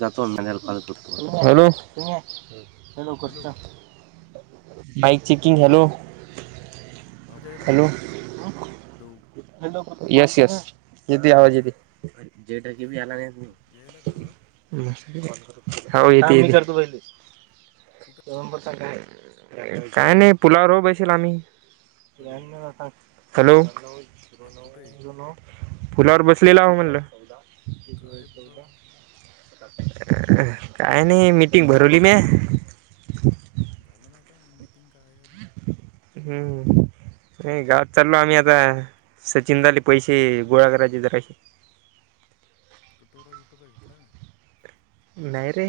जतो मॅग कॉत hello hello कर. Bike checking hello आवाज यायला का हॅलो. हॅलो येस यस यदी आवाज येत. जेटा क भ आला नाही. यायला का आवाज हि कुठे का? काय नाही पोलावर बैश आम् हॅलो हॅलो. अरे कुठे आहे न फुलावर बसलेला म्ह काय बोलावर. काय नाही मीटिंग भरवली मी झालं ना आता मीटिंग काय आहे ना. हम्म नाही गावात चाललो आम्ही आता सचिन झाले पैसे गोळा करायचे जराशी कटोरा विटोरा घेतलाय. नाहीयरे.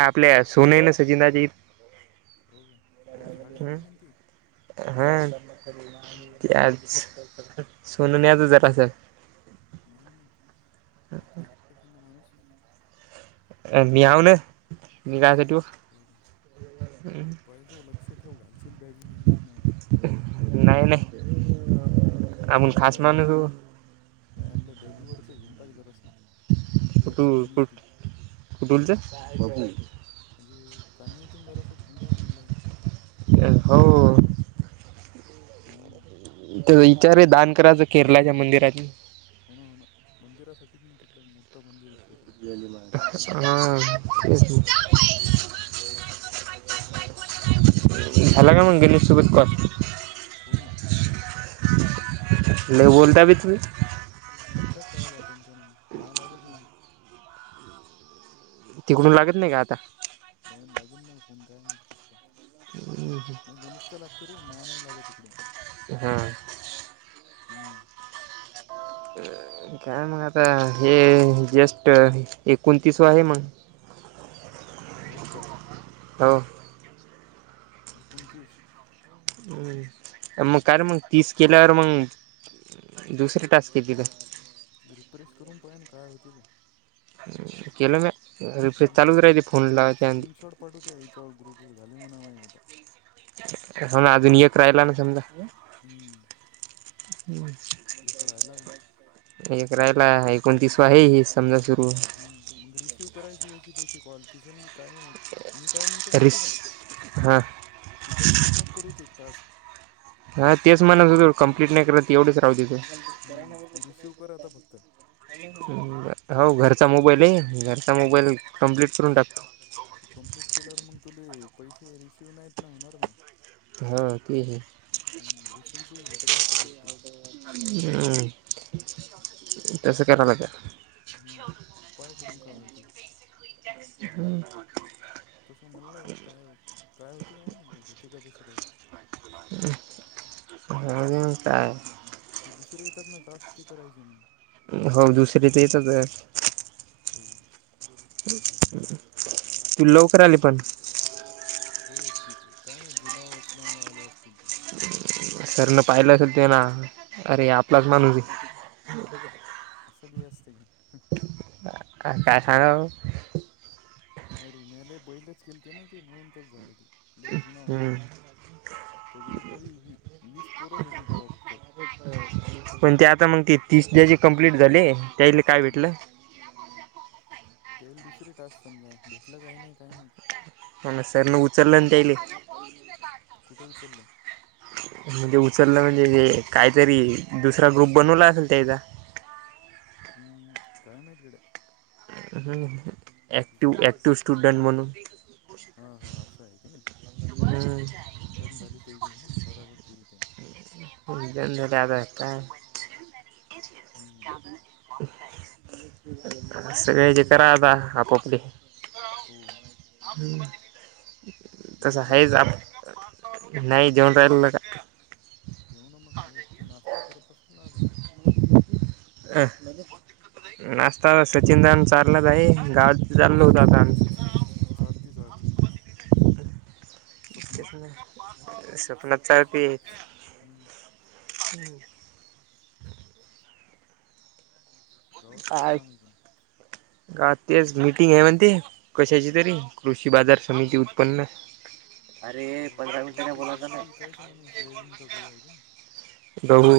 आपल्या सोने ना सचिंदाजी हो का हो झाडे हम्. म्हणे ते हा. हम्म त्याज सोन न्यायचं जरासं दे नं मंग टाकते का एखांदा माणूस अ म्याव नं मी काआच ठेवू. पाहिजे तो लक्ष ठेव घालशील बॅगीत बिगीत नाय तर नाय नाय. गेम आहे दोन आपल्या बॅगीवरच घुमतााात जरा अस. फट रट फटलते. म्हणजे कमी येथ ज घेऊन टाक म्हणलं हो हम्म. विचारे दान करायचं केरळच्या मंदिरात होणा हो ना मंदिरासाठीच म तिकडे मोठं मंदिर गेरलं. हा तेच ना झाला का मंग गिरीश सोबत कॉल हो ना. लय बोलता बी तुम्ही नेमकाच लावला होता त्यान माआ लागत नाही. तिकडून लागत नाय का आता नाय नं लागेन नाय फोन काय माहित कस काय हम् गणेश चा लागते रे माआ नाय लागत तिकडून हा. हम्म. काय मग आता हे जस्ट एकोणतीस वा आहे मंग हो काय. हो. एकोणतीस. हं मग काय र मंग तीस केल्यावर मंग दुसरे टास्क येतील का? रिप्रेश करून पहा ना काय होतय ते. केलं म्या. नाय ते स्क्री स्क्रीनशॉट पाठवं त्या याच्यावर ग्रुप वर झाले म्हणाव माझे आता. कसा ना अजून एक राहिला ना समजा हम्म हम् एक राहिला का? एक राहिला एकोणतीस वा आहे हे समजा सुरू हूं मंग रिसिव करायचे याचे त्याचे कॉल तिशन बी काय नाय होत. मी काय म्हणतो माहिती रिस का हा तू कम्प्लीट नको करू एक टास्क हा तेच म्हणत होतो कम्प्लीट नाय करत एवढच राहू देतो. हम्म तू रिसीव्ह कर आता फक् हं हो घरचा मोबाईल ये घरचा हां मोबाईल कम्प्लीट करून टाकतो. तू कंप्लीट केलावर मग तुले पैसे रिसीव्ह नाहीत ना होणार मंग हा ते बी हूं रिसीवचे भेटत असतात वाटते अम् तसं कराव लागलं. हम्म पाय करून काय होतय. हम् तसं मला नाय येत काय हो काय होती काय माहित होती का तसं काही हा ना काय ते दुसरे येतात ना टास्क ते करायचे मंग हो दुसरी ते येतच आहे. हम्म. तू लवकर आले पण. हो काय माहित जुना असल्यामुळे आले असतील ते. सरन पाहिलं असेल त्याला अरे आपलाच माणूस हाय. असं बी असत काय हम. आ काय सांगावं नाही रे म्या लय बैलच केलते ना ते म्हणून तस झालं ते लय जुना हम्म म्हणून त्या ग्रुपमध्ये वी वीस पोरच होते तवा फक्त पण ते आता मंग ते तीस ज्याचे कंप्लीट झाले त्यायले काय भेटलं. तेल दुसरी टास्क समजा भेटलं काय नाही काय माहित हा म सर न उचलंल नं त्यायले [unintelligible] कुठ उचललय? म्हणजे उचललं म्हणजे काहीतरी दुसरा ग्रुप बनवला असेल त्याजा. हम्म, काय माहित गड्या. हम, ऍक्टिव दुसरा ग्रुप ऍक्टिव्ह स्टुडन्ट म्हणून. हा हा असं आहे कनाय, डन झाली ते जी आहे की नाही बराबर केली त्याने. [unintelligible] हम्म. सगळे जे करा आता आपापली. हो हम, तसं जेवला का ह्याच आप नाही जेवून राहिलो लेका. जेव ना मग नाही ती नाश्ता करत असेल ना आता. अंह. नाशता सचिन दाने चारला आहे गावात चाललो होतो आता आम्ही. चारती चारती, स्वप्नात. स्वप्नात चारती. हम्म गावात काय काम आहे पण. का तेच मिटिंग आहे म्हणते. कशाची तरी कृषी बाजार समिती उत्पन्न. अरे हो का पंधरा हो मिनिटांने ते बोलायचा ना काहीतरी विकायच म्हणे सोयाबीन का गहू आहे का? गहू.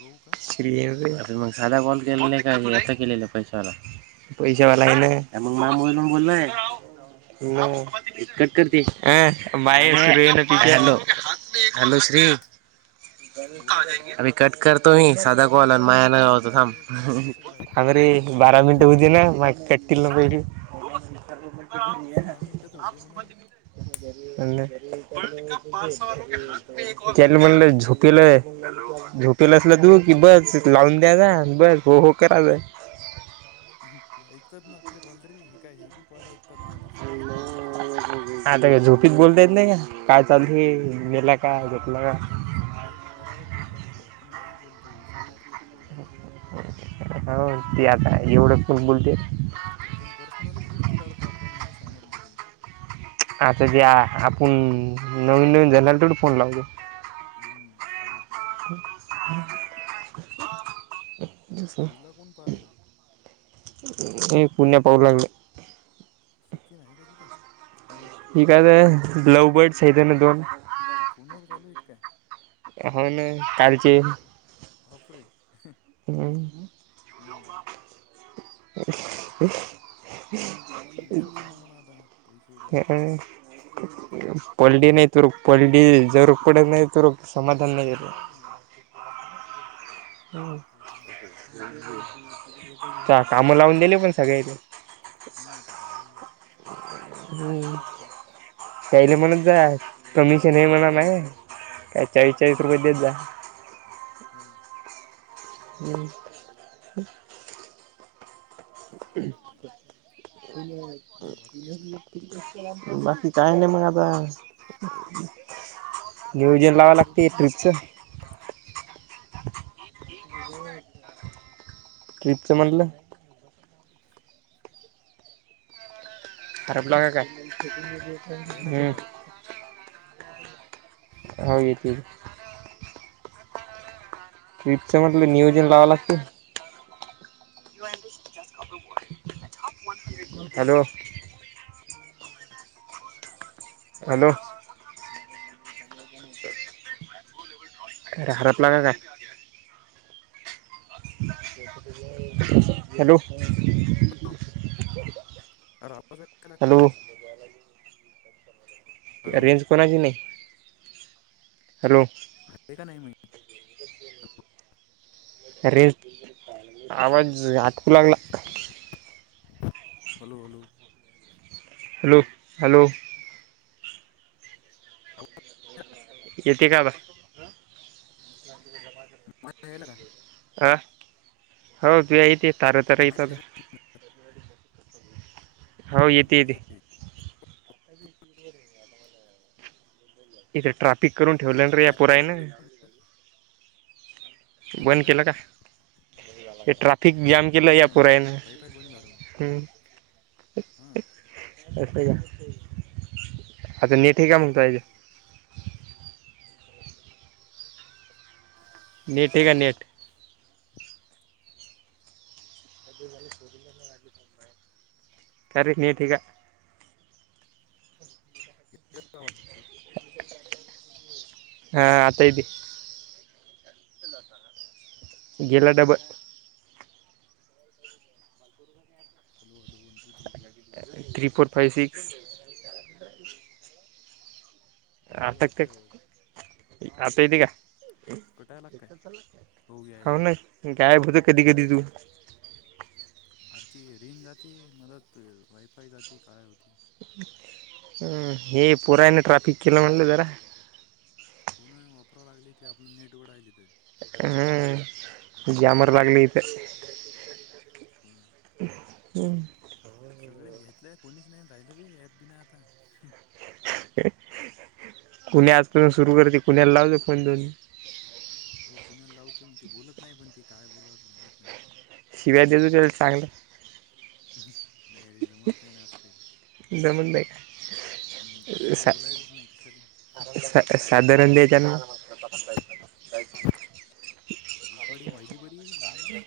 गहू का? [unintelligible] अरे मग साधा कॉल केलेला [unintelligible] पैशाला. पैसा वला आहे ना [unintelligible] कट हॅलो करती [unintelligible] हॅलो हॅलो श्री. बोला सर अभ कट करतो मी सादा बोल आणि माया नाव च नाही थांब रे जरासं करा हंगरी. बारा मनिट हु दिल मा काटील ना पाहिजे. सहा मिनिटं तर होऊ दे म्हणा [unintelligible] हॅलो त्याला म्हणलं झोपिलय झोपलयस न हा तू. की बस लावून [unintelligible] हु हु करायचं. ते ऐकतात ना आपले कॉल रे हे काय हे बी कॉल ऐकतात ना आता सगळेच कॉल ऐकतात. आता काय झोपीत बोलता येत नाही का काय चाल गेला का हो घेतलं का? नाही तसं बोलायचं बराबर बोल लागते आपण काही बोलतो विषय काढतो. कुठला काही हाव ते आता इवढ फुट बोलते. आपण पर्सनलच गोष्टी काढतो आपल्याला नाही सांगितलं ते. आता जे आपण नवीन नवीन जनाला तेवढं फोन लावतो. हम्म, हो. ह किरीला कोण पाहालं हे पुण्या पाहू लागले. सचिन आहे का तिथं. ह कायच ल् लव बर्डस ना दोन फोनवर चालू आहे काय हो ना कालच बाप बापरे! हम्म. [inaudible] [unintelligible] समोसा चार म्हणा आता पैसे येतात पडली हम्म जर [unintelligible] नाही तर. समाधान नाही घेऊन जा हे त्याला मोबाईल. हो घेऊन जाय [unintelligible] काम लावून दिले पण सगळे ते. हो नाता काय कर लागती त्याहिले म्हणत जा कमीिशन नाही म्हणा नाही काय चाळीस चाळीस हम्म रुपये हम्म. देत जा हो ह क वि जीेत आणि बाकी काही मग आता घेवजेन लाव लागते ट्र्रीपचं हो एक ट्रिपचं म्हटलं हॅलो खारपलाग का यायला का आवाज होेत रिपच म्हटलं नियोजन लावां लागतील हॅलो हॅलो ह हारात लागा काय हॅलो अमदारीला का हॅलो हॅलो रेंज कोणाची नाही हॅलो हे का नाही माहि रेस् आवाज आटकू लागला हॅलो हॅलो हॅलो हॅलो ह येते का हेल का अह हो त यती तारतार यत माझ्या यायला का? हो येते येते ते इथं ट्राफिक करून ठेवले रे या वायफाय पुरायने बंद केलं काय बंद म्हणला के का ट्रफिक जम केलं या पुरेने धर हा का आता नीटठी का म्हगतो आहेज नेट आहे का नेट ो काररी नाही ठिक [unintelligible] हां आता येतील. गेला डब hello one two three four. Three four five six यायला आताक् त वाटते आवाज आता येती का? कटायला काय हो ना गायब होत कधी कधी तू. अर ती रिंग जाते मदत वायफाय जाते काय होती हम् हे पुराने ट्राफिक केलं म्हटलं जरा फोन वापराला लागली त आपलं नेट वडा आहिली तर ह गॅमर हम्म, लागलीथ हो ना. सगळेच घेतल्या कोणीच नाही राहिलं बी हेॲप बी नाही आता कुणी आजपासून सुरू करते कुण्याला लावते फोन दोन हो कुणाला लावतो मी ते बोलत नाही पण ते काय बोलावं समजत नाही. शिव्या देतो त्या चांगलं. नाही रे जमत नाही ना अस काही. जमत नाही हम् असं काही सा बोलायचंच नाही कशाले. सा साधारण द्यायच्या ना. [unintelligible] रेकॉर्डिंग अहिलीपरी ज्ञानेश.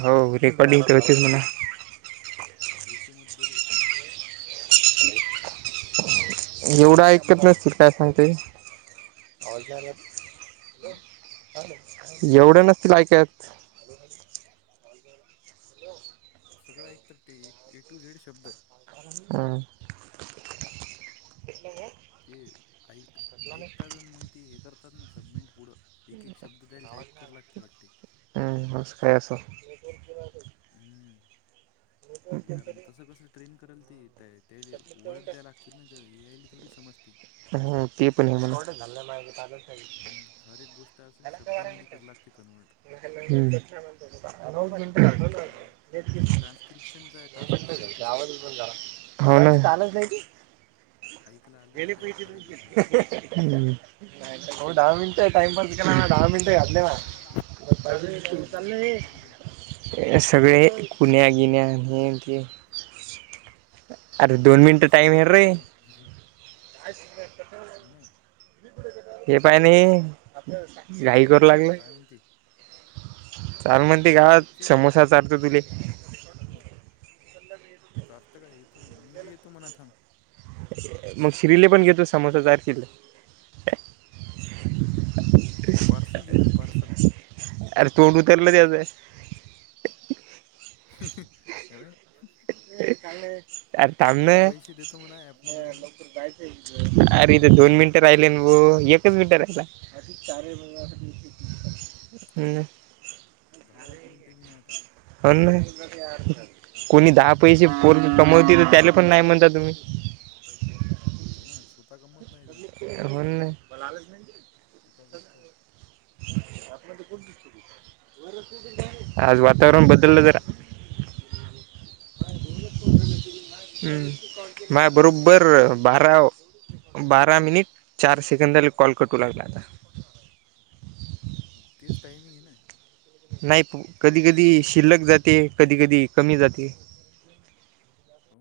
हो रेकॉर्डिंग तर होतेच म्हणा. ऐस मत बोलू. एवढं ऐकत नसतील काय सांगते. हम्म? एवढ नसतील ऐकत. सगळ ऐकतात तेे ए टू झेड शब्द. हम् ब ते आईक ऐकतात आणि मग ती हे करतात ना सबमिट पुढं एक एक शब्द द्यायला टाईप करा लागते वाटते हम्म अस काही असलं हम्म ते कारण तसं कस ट्रेन कराल ते ते ते वर्ड द्या लागतील ना ते ए आय ला थोडी समजते. हम्म ते पण आहे. [unintelligible] नंवण हम्म हर एक गोष्ट असं शब्दामध्ये करावं लागते कन्वर्ट हम्म ते ट्रान्सक्रिप्शनचा टास्क कसा आहे तसं झाला हो ना चालच नाही. ऐकला आलं त. म दहा मिनट टाइमप केला दहा मि ते आपलेवा. सुने आहे वाटते तिथं सगळे कुण्या गिण्या्या हे ते अरे दोन मिनटं टाइम आहे रे. ह ह हे पा नाही घाई करू लागलं काय म्हणते चाल म्हण कोण ते गावात सम चारत तुले चारत काय येतो मी बी येतो मणा थांब. मग शिरीले पण घेतो समुद्र जायचे ते. पार्सल घेऊन पार्सल. अर तोडूतरला ते अं अरे हे काण ां म्हना पैसे देतो म्हणा ऍपमधून. अरेथ दोन मिनिटं राहिले ना भा एकच मिनिट राहिला चार बंग ह् झाला एक मिनट बी नाही आता ह नाही कोणी दहा पैसे लयच पर गडबड करतात कमवते ले तर त्याला पण नाही म्हणता तुम्ही हो ना स्वतः गमत नाही ते हो ना स्वतः बसतात आप त कोणती ब आज वातावरण बदल हॅलो जरा. हॅलो हो का हम् माय बरोबबर बारा बारा मिनिट चार सेकंद झा कॉल कटू लागला. तेच टाइमिंग आहे ना नाही त्या कधी दिवशी कधी वाणी नाही शिल्लक चालायला जाते कधी कधी कमी जाते हो